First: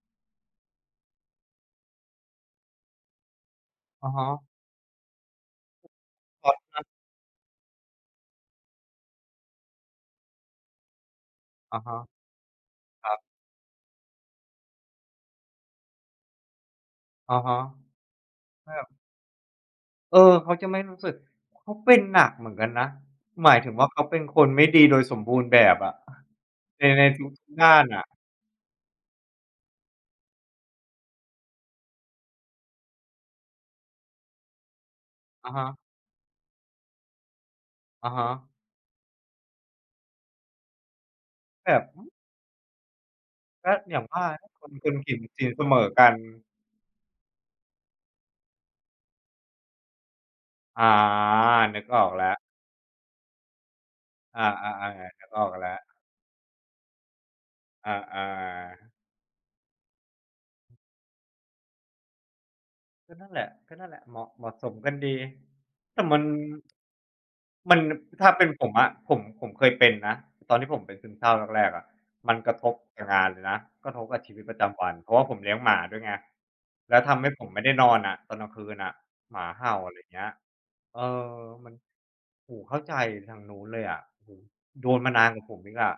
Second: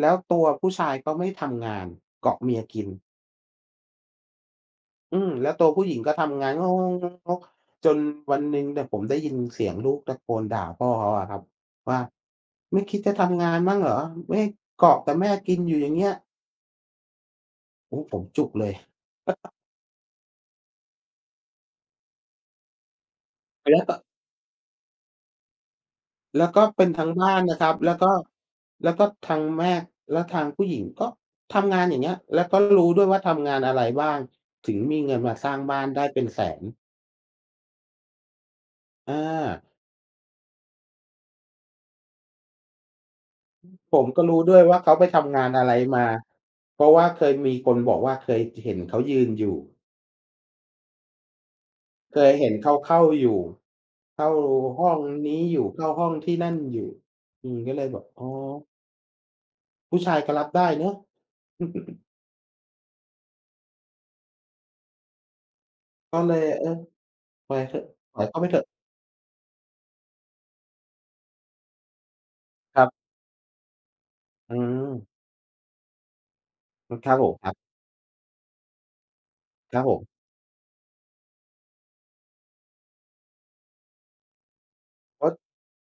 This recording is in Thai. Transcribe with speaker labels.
Speaker 1: แล้วตัวผู้ชายก็ไม่ทำงาน เกาะเมียกิน
Speaker 2: อะฮะ
Speaker 1: อืม แล้วตัวผู้หญิงก็ทำง
Speaker 2: อ
Speaker 1: าน
Speaker 2: ะ
Speaker 1: ง
Speaker 2: ฮะ
Speaker 1: ก ๆ ๆ ๆ ๆ จนวันหนึ่งเนี่ย ผมได้ยินเสียงลูกตะโกนด่าพ่อเขาอะครับ
Speaker 2: อะฮ
Speaker 1: ว่
Speaker 2: ะ
Speaker 1: า "ไม่คิด
Speaker 2: ค
Speaker 1: จ
Speaker 2: ร
Speaker 1: ะ
Speaker 2: ับ
Speaker 1: ทำงานบ้างเหรอ? ไม่ เกาะแต่แม่กินอยู่อย่างเงี้ย"
Speaker 2: อะฮะ
Speaker 1: โอ้ ผมจุกเล
Speaker 2: แท
Speaker 1: ย
Speaker 2: บ เออ เขาจะไม่รู้สึก เขาเป็นหนักเหมือนกันนะ หมายถึ
Speaker 1: แล
Speaker 2: ง
Speaker 1: ้ว
Speaker 2: ว่า
Speaker 1: ก็
Speaker 2: เขาเป็นคนไม่ดีโดยสมบูรณ์แบบอะ
Speaker 1: แล้วก็เป
Speaker 2: ใน
Speaker 1: ็นท
Speaker 2: ใน
Speaker 1: ั้ง
Speaker 2: ท
Speaker 1: บ้าน
Speaker 2: ุก
Speaker 1: นะ
Speaker 2: ๆ
Speaker 1: ค
Speaker 2: ด้
Speaker 1: รับ
Speaker 2: าน
Speaker 1: แล้ว
Speaker 2: น่
Speaker 1: ก
Speaker 2: ะ
Speaker 1: ็ แล้วก็ทางแม่ แล้วทางผู้หญิงก็ทำงาน อย่างเงี้ย แล้วก็รู้ด้วยว่าทำงานอะไรบ้าง ถึงมีเงินมาส
Speaker 2: อ
Speaker 1: ร้
Speaker 2: ะ
Speaker 1: าง
Speaker 2: ฮ
Speaker 1: บ
Speaker 2: ะ
Speaker 1: ้านได้เป็นแสน
Speaker 2: อะฮะ
Speaker 1: อา
Speaker 2: แบบ
Speaker 1: อ
Speaker 2: ก
Speaker 1: ื
Speaker 2: ็
Speaker 1: อ ผ
Speaker 2: อย่าง
Speaker 1: ม
Speaker 2: ว
Speaker 1: ก็
Speaker 2: ่า
Speaker 1: รู้
Speaker 2: นะ
Speaker 1: ด้วย
Speaker 2: ค
Speaker 1: ว
Speaker 2: น
Speaker 1: ่า
Speaker 2: เ
Speaker 1: เ
Speaker 2: ป
Speaker 1: ข
Speaker 2: ็
Speaker 1: า
Speaker 2: น
Speaker 1: ไป
Speaker 2: ศี
Speaker 1: ท
Speaker 2: ล
Speaker 1: ำง
Speaker 2: ศ
Speaker 1: า
Speaker 2: ี
Speaker 1: น
Speaker 2: ลเ
Speaker 1: อ
Speaker 2: ส
Speaker 1: ะไร
Speaker 2: มอ
Speaker 1: ม
Speaker 2: ก
Speaker 1: า
Speaker 2: ัน
Speaker 1: เพราะว่าเคยมีคนบอกว่า เคย อ เห็นเขายืนอยู่
Speaker 2: อา นึกออก
Speaker 1: เค
Speaker 2: แล
Speaker 1: ย
Speaker 2: ้ว
Speaker 1: เห็นเขาเข้าอยู่ เข้า
Speaker 2: อา
Speaker 1: ห้
Speaker 2: ๆ
Speaker 1: อ
Speaker 2: ๆ
Speaker 1: ง
Speaker 2: ๆ นึ
Speaker 1: น
Speaker 2: ก
Speaker 1: ี
Speaker 2: อ
Speaker 1: ้
Speaker 2: อก
Speaker 1: อยู่
Speaker 2: แล้
Speaker 1: เข
Speaker 2: ว
Speaker 1: ้าห้องที่นั่นอยู่ อืม ก็เลย
Speaker 2: อ
Speaker 1: แบบ อ
Speaker 2: า
Speaker 1: ๋อ
Speaker 2: ๆ
Speaker 1: ผู้ชายก็รับได้เนาะ
Speaker 2: ก็นั่นแหละ ก็นั่นแหละ เหมาะ เหมาะสมกันดี แต่
Speaker 1: ก
Speaker 2: ม
Speaker 1: ็
Speaker 2: ัน
Speaker 1: เลย เออ ไปเถ
Speaker 2: มั
Speaker 1: อ
Speaker 2: น
Speaker 1: ะ
Speaker 2: น
Speaker 1: ปล่อ
Speaker 2: ถ
Speaker 1: ย
Speaker 2: ้า
Speaker 1: เขา
Speaker 2: เ
Speaker 1: ไ
Speaker 2: ป
Speaker 1: ป
Speaker 2: ็น
Speaker 1: เถอ
Speaker 2: ผ
Speaker 1: ะ
Speaker 2: มอะ ผม ผมเคยเป็นนะ ตอนที่ผมเป็นซึมเศร้าแรก ๆ อะ มันกระทบ
Speaker 1: ครับ
Speaker 2: กับงานเลยนะ กระทบกับชีวิต
Speaker 1: อื
Speaker 2: ประจำวัน
Speaker 1: ม
Speaker 2: เพราะว่าผมเลี้ยงหมาด้วยไง
Speaker 1: อ
Speaker 2: แล้ว
Speaker 1: ค
Speaker 2: ท
Speaker 1: รับ
Speaker 2: ำใ
Speaker 1: ผ
Speaker 2: ห้
Speaker 1: ม
Speaker 2: ผ
Speaker 1: คร
Speaker 2: ม
Speaker 1: ับ
Speaker 2: ไม่ได้นอนอะ ตอนกลางคืนอะ หมาเห่
Speaker 1: ค
Speaker 2: า
Speaker 1: รับ
Speaker 2: อ
Speaker 1: ผ
Speaker 2: ะไร
Speaker 1: ม
Speaker 2: เงี้ย เออ มัน โอ้โฮ เข้าใจทางนู้นเลยอะ โอ้โฮ โดนมา
Speaker 1: โ
Speaker 2: น
Speaker 1: อ
Speaker 2: าน
Speaker 1: ้
Speaker 2: กว่าผมอีกอะ